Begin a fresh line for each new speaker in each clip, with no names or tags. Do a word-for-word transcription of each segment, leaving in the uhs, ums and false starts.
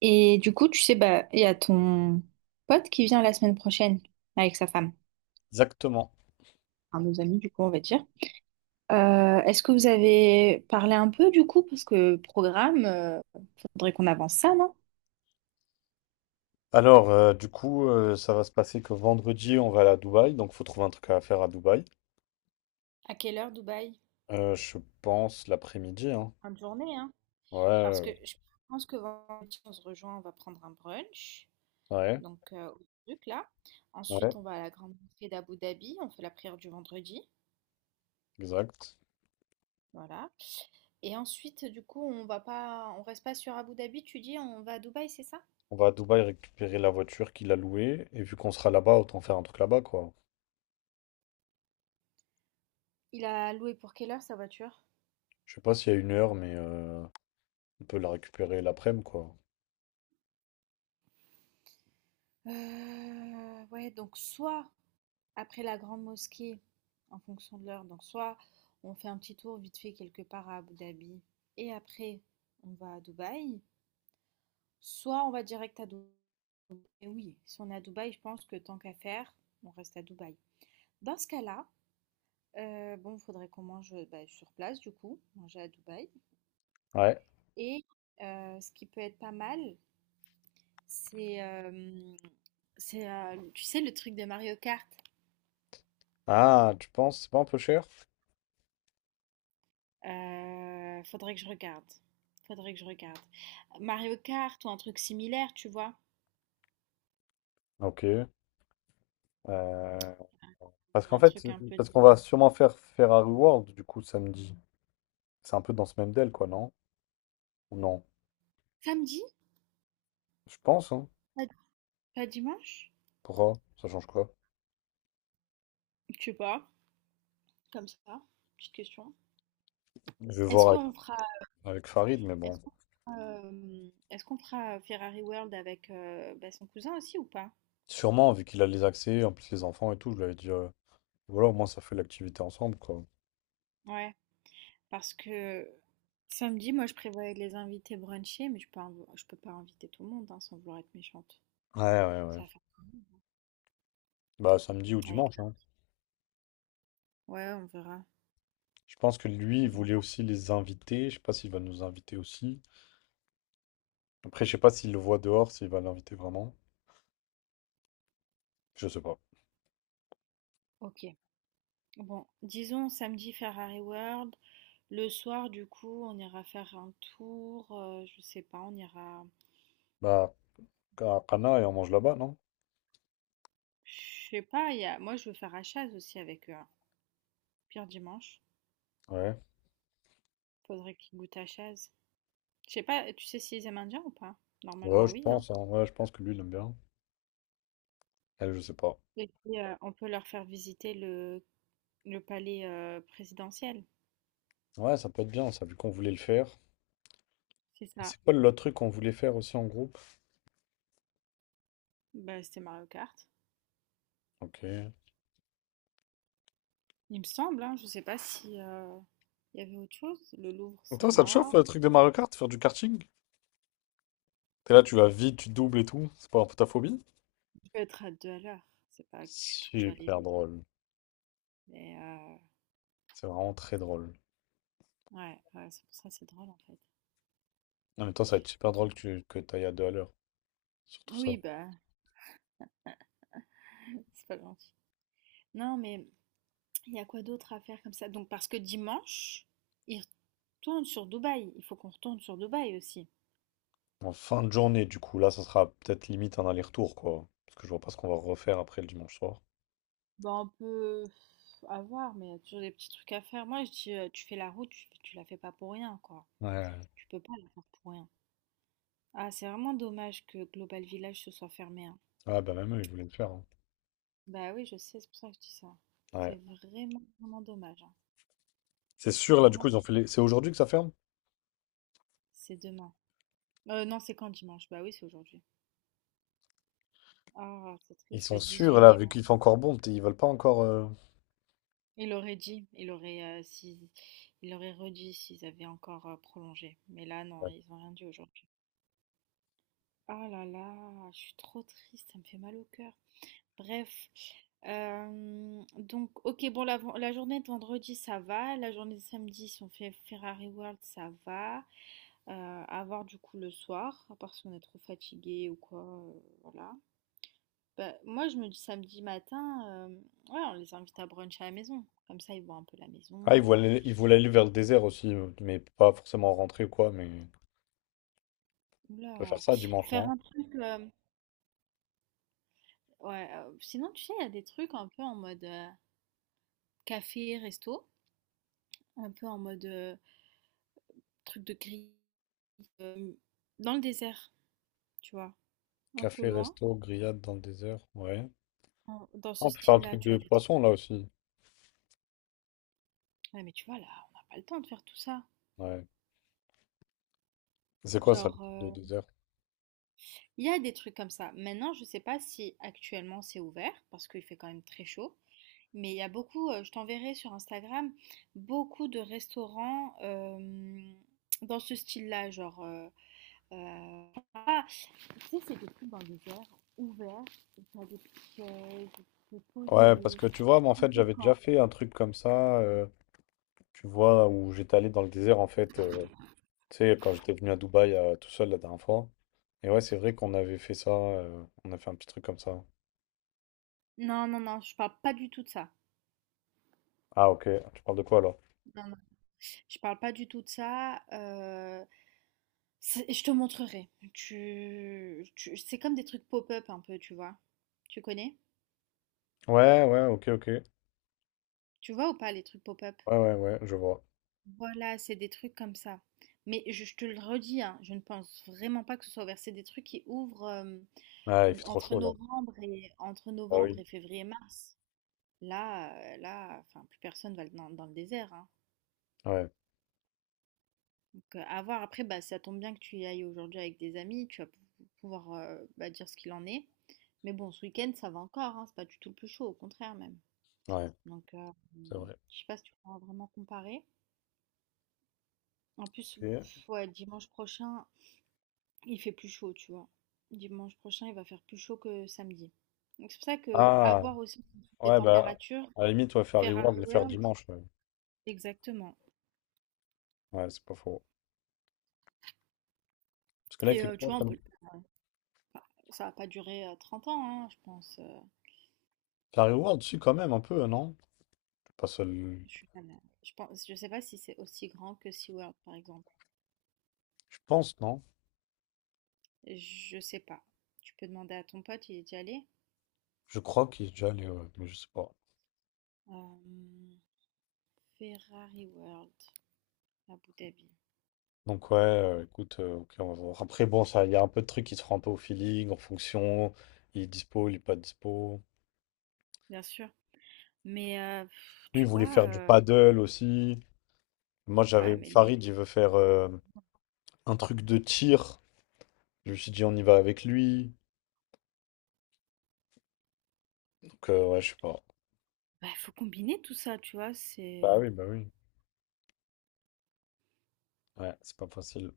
Et du coup, tu sais, bah, il y a ton pote qui vient la semaine prochaine avec sa femme,
Exactement.
un de nos amis, du coup, on va dire. Euh, est-ce que vous avez parlé un peu du coup? Parce que programme, euh, faudrait qu'on avance ça, non?
Alors, euh, du coup, euh, ça va se passer que vendredi, on va aller à Dubaï, donc faut trouver un truc à faire à Dubaï.
À quelle heure Dubaï?
Euh, je pense l'après-midi, hein.
Fin de journée, hein?
Ouais,
Parce
euh,
que je pense que vendredi, on se rejoint, on va prendre un brunch.
ouais,
Donc, euh, au truc là. Ensuite,
ouais,
on va à la grande mosquée d'Abu Dhabi. On fait la prière du vendredi.
exact.
Voilà. Et ensuite, du coup, on va pas, on reste pas sur Abu Dhabi. Tu dis, on va à Dubaï, c'est ça?
On va à Dubaï récupérer la voiture qu'il a louée, et vu qu'on sera là-bas, autant faire un truc là-bas, quoi.
Il a loué pour quelle heure sa voiture?
Je sais pas s'il y a une heure, mais euh, on peut la récupérer l'après-midi, quoi.
Euh, ouais, donc soit après la grande mosquée, en fonction de l'heure, donc soit on fait un petit tour vite fait quelque part à Abu Dhabi et après on va à Dubaï, soit on va direct à Dubaï. Et oui, si on est à Dubaï, je pense que tant qu'à faire, on reste à Dubaï. Dans ce cas-là, euh, bon, il faudrait qu'on mange bah, sur place du coup, manger à Dubaï.
Ouais.
Et euh, ce qui peut être pas mal, C'est, hem, c'est, heu, tu sais, le truc de Mario Kart?
Ah, tu penses, c'est pas un peu cher?
Heu, faudrait que je regarde. Faudrait que je regarde. Mario Kart ou un truc similaire, tu vois?
Ok. euh, Parce qu'en
Un
fait,
truc un peu de
parce qu'on va sûrement faire Ferrari World du coup samedi. C'est un peu dans ce même deal, quoi, non? Ou non.
samedi?
Je pense, hein.
Pas pas dimanche?
Pourquoi? Ça change quoi?
Je sais pas, comme ça, petite question.
Je vais
Est-ce
voir avec,
qu'on fera
avec Farid, mais bon.
est-ce qu'on fera, hem, est-ce qu'on fera Ferrari World avec, heu, bah, son cousin aussi ou pas?
Sûrement, vu qu'il a les accès, en plus les enfants et tout, je lui avais dit. euh, Voilà, au moins ça fait l'activité ensemble, quoi.
Ouais, parce que samedi, moi, je prévoyais de les inviter bruncher, mais je peux inv je peux pas inviter tout le monde, hein, sans vouloir être méchante.
Ouais, ouais, ouais.
Ça va,
Bah samedi ou
avec
dimanche,
ça.
hein.
Ouais, on verra.
Je pense que lui,
On
il
verra.
voulait aussi les inviter. Je sais pas s'il va nous inviter aussi. Après, je sais pas s'il le voit dehors, s'il va l'inviter vraiment. Je sais pas.
Ok. Bon, disons samedi Ferrari World. Le soir, du coup, on ira faire un tour. euh, je sais pas, on ira.
Bah. Ka- Kana, et on mange là-bas, non?
Je sais pas, il y a, moi je veux faire à Chaz aussi avec eux, hein. Pire dimanche.
Ouais.
Faudrait qu'ils goûtent à Chaz. Je sais pas, tu sais s'ils aiment indien ou pas?
Ouais,
Normalement,
je
oui, hein.
pense, hein. Ouais, je pense que lui, il aime bien. Elle, je sais pas.
Et puis, euh, on peut leur faire visiter le, le palais euh, présidentiel.
Ouais, ça peut être bien, ça, vu qu'on voulait le faire.
C'est ça.
C'est quoi le truc qu'on voulait faire aussi en groupe?
Bah, c'était Mario Kart.
Ok.
Il me semble, hein, je ne sais pas si euh, il y avait autre chose. Le Louvre,
Donc
c'est
toi, ça te chauffe,
mort.
le truc des Mario Kart, faire du karting? T'es là, tu vas vite, tu doubles et tout. C'est pas un peu ta phobie?
Je vais être à deux à l'heure. C'est pas du tout que je vais aller
Super
vite.
drôle.
Mais euh,
C'est vraiment très drôle.
ouais, ouais, c'est pour ça, c'est drôle en fait.
Non, mais toi, ça va être super
Donc,
drôle que tu que t'ailles à deux à l'heure, surtout ça.
oui, bah, c'est pas gentil. Non, mais il y a quoi d'autre à faire comme ça? Donc, parce que dimanche, ils retournent sur Dubaï. Il faut qu'on retourne sur Dubaï aussi.
En fin de journée, du coup, là, ça sera peut-être limite un aller-retour, quoi. Parce que je vois pas ce qu'on va refaire après le dimanche soir.
Bah, on peut avoir, mais il y a toujours des petits trucs à faire. Moi, je dis, euh, tu fais la route, tu, tu la fais pas pour rien, quoi.
Ouais.
Tu peux pas la faire pour rien. Ah, c'est vraiment dommage que Global Village se soit fermé, hein.
Ah, bah même eux, ils voulaient le faire, hein.
Bah oui, je sais, c'est pour ça que je dis ça.
Ouais.
C'est vraiment, vraiment dommage, hein.
C'est
Je suis
sûr, là, du
vraiment
coup, ils ont
triste.
fait les- c'est aujourd'hui que ça ferme?
C'est demain. Euh, non, c'est quand dimanche? Bah oui, c'est aujourd'hui. Ah, c'est
Ils
triste,
sont
le
sûrs,
dix-huit
là,
mai.
vu
ouais.
qu'il fait encore bon, peut-être ils veulent pas encore... euh,
Il aurait dit, il aurait, euh, si, il aurait redit s'ils avaient encore euh, prolongé. Mais là, non,
Ouais.
ils ont rien dit aujourd'hui. Ah là là, je suis trop triste, ça me fait mal au cœur. Bref, euh, donc, ok, bon, la, la journée de vendredi, ça va. La journée de samedi, si on fait Ferrari World, ça va. Euh, à voir du coup le soir, à part si on est trop fatigué ou quoi. Euh, voilà. Bah, moi, je me dis samedi matin, euh, ouais, on les invite à brunch à la maison. Comme ça, ils voient un peu la
Ah, ils
maison.
voulaient, aller- ils voulaient aller vers le désert aussi, euh, mais pas forcément rentrer ou quoi, mais on peut faire
Oula.
ça dimanche,
Faire
non?
un truc. Euh, ouais, euh, sinon, tu sais, il y a des trucs un peu en mode euh, café, resto. Un peu en mode euh, truc de grille. euh, Dans le désert, tu vois, un peu
Café,
loin,
resto, grillade dans le désert, ouais.
en- dans
Ah,
ce
on peut faire un
style-là,
truc
tu
de
vois, des trucs.
poisson, là, aussi.
Ouais, mais tu vois, là, on n'a pas le temps de faire tout ça.
Ouais. C'est quoi, ça, le
Genre,
truc
euh,
de désert?
il y a des trucs comme ça. Maintenant, je sais pas si actuellement c'est ouvert, parce qu'il fait quand même très chaud. Mais il y a beaucoup, euh, je t'enverrai sur Instagram, beaucoup de restaurants euh, dans ce style-là. Genre, euh, euh, ah, tu sais, c'est des trucs dans des airs ouverts, où t'as des petites chaises, où tu peux te
Ouais, parce
poser.
que tu vois, moi, en
Un
fait,
peu
j'avais déjà
quand-
fait un truc comme ça, euh, tu vois, où j'étais allé dans le désert, en fait, euh, tu sais, quand j'étais venu à Dubaï euh, tout seul la dernière fois. Et ouais, c'est vrai qu'on avait fait ça, euh, on a fait un petit truc comme ça.
Non, non, non, je parle pas du tout de ça.
Ah, ok, tu parles de quoi alors?
Non, non. Je parle pas du tout de ça. Euh, c'est- je te montrerai. Tu, tu- c'est comme des trucs pop-up un peu, tu vois. Tu connais?
Ouais, ouais, ok, ok.
Tu vois ou pas les trucs pop-up?
Ouais, ouais, ouais, je vois.
Voilà, c'est des trucs comme ça. Mais je, je te le redis, hein, je ne pense vraiment pas que ce soit ouvert. C'est des trucs qui ouvrent euh,
Ah, il fait trop
entre
chaud là.
novembre et entre
Ah
novembre
oui.
et février-mars. Là, euh, là, enfin, plus personne va dans, dans le désert, hein.
Ouais,
Donc, euh, à voir. Après, bah, ça tombe bien que tu y ailles aujourd'hui avec des amis. Tu vas pouvoir euh, bah, dire ce qu'il en est. Mais bon, ce week-end, ça va encore. Hein, c'est pas du tout le plus chaud, au contraire même.
ouais,
Donc, euh,
c'est vrai.
je sais pas si tu pourras vraiment comparer. En plus,
Ok.
ouais, dimanche prochain, il fait plus chaud, tu vois. Dimanche prochain, il va faire plus chaud que samedi. Donc, c'est pour ça que
Ah.
avoir aussi des
Ouais, bah,
températures,
à la limite, ouais, faire Reworld,
Ferrari
le faire
World,
dimanche. Ouais,
exactement.
ouais, c'est pas faux. Parce que là, il
Et
fait
euh, tu
quoi
vois, on peut,
comme.
le- ça va pas durer euh, trente ans, hein, je pense. euh,
Faire Reworld, si, quand même, un peu, euh, non? Pas seul.
Je suis pas là. Je pense, je sais pas si c'est aussi grand que SeaWorld, par exemple.
Je pense, non?
Je sais pas. Tu peux demander à ton pote, il est déjà allé.
Je crois qu'il est déjà allé, ouais, mais je sais pas.
Euh, Ferrari World, Abu Dhabi,
Donc, ouais, euh, écoute, euh, ok, on va voir. Après, bon, ça, il y a un peu de trucs qui se font un peu au feeling, en fonction. Il est dispo, il est pas dispo.
bien sûr. Mais euh, pff,
Lui, il
tu
voulait
vois,
faire du
euh,
paddle aussi. Moi, j'avais.
ouais, mais lui,
Farid, il veut faire euh, un truc de tir. Je me suis dit, on y va avec lui. Donc, euh, ouais, je sais pas.
bah, faut combiner tout ça, tu vois. C'est
Bah oui, bah oui. Ouais, c'est pas facile.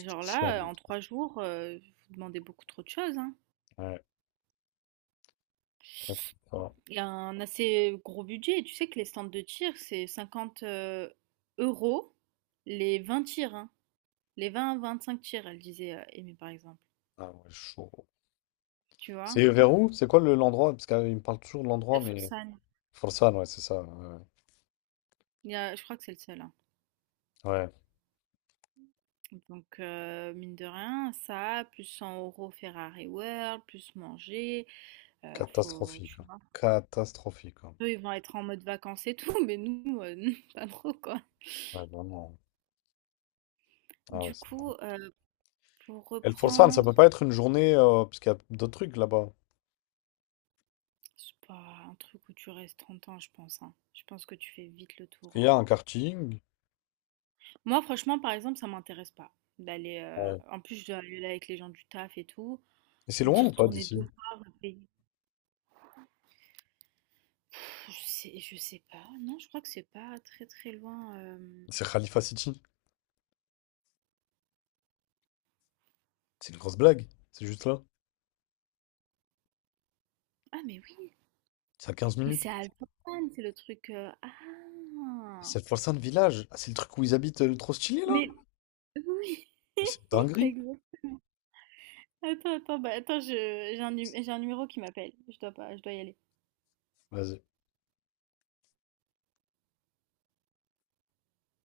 genre là, euh, en trois jours, euh, vous demandez beaucoup trop de choses, hein.
Ouais, ah, c'est fort.
Il y a un assez gros budget. Tu sais que les stands de tir, c'est cinquante euh, euros les vingt tirs, hein. Les vingt vingt-cinq tirs, elle disait euh, Aimée, par exemple.
Ah ouais, chaud.
Tu vois?
C'est vers où? C'est quoi le- l'endroit? Parce qu'il me parle toujours de l'endroit, mais...
Elfelsheim.
Forsan, ouais, c'est ça. Ouais, ouais.
Il y a- je crois que c'est le seul, hein.
Ouais,
Donc, euh, mine de rien, ça, plus cent euros Ferrari World, plus manger, euh, faut,
catastrophique,
tu
hein.
vois.
Catastrophique, hein.
Eux, ils vont être en mode vacances et tout, mais nous, euh, pas trop, quoi.
Ouais, vraiment. Ah ouais,
Du
c'est...
coup, euh, pour
Et le Forsan, ça peut
reprendre,
pas être une journée, euh, parce qu'il y a d'autres trucs là-bas.
c'est pas un truc où tu restes trente ans, je pense, hein. Je pense que tu fais vite le tour,
Il y
hein.
a un karting.
Moi, franchement, par exemple, ça m'intéresse pas d'aller. euh,
Ouais.
En plus, je dois aller là avec les gens du taf et tout.
Et c'est loin
D'y
ou pas
retourner deux
d'ici?
fois, repayer. Pff, Je sais je sais pas. Non, je crois que c'est pas très, très loin, hem
C'est Khalifa City. C'est une grosse blague. C'est juste là.
ah mais oui,
C'est à quinze
mais
minutes.
c'est à Jordan, c'est le truc, heu ah!
C'est le Forsan Village. Ah, c'est le truc où ils habitent euh, le trop stylé, là?
Mais oui,
Mais c'est une dinguerie.
exact. Attends, attends, bah, attends, je j'ai un num j'ai un numéro qui m'appelle. Je dois pas je dois y aller.
Vas-y.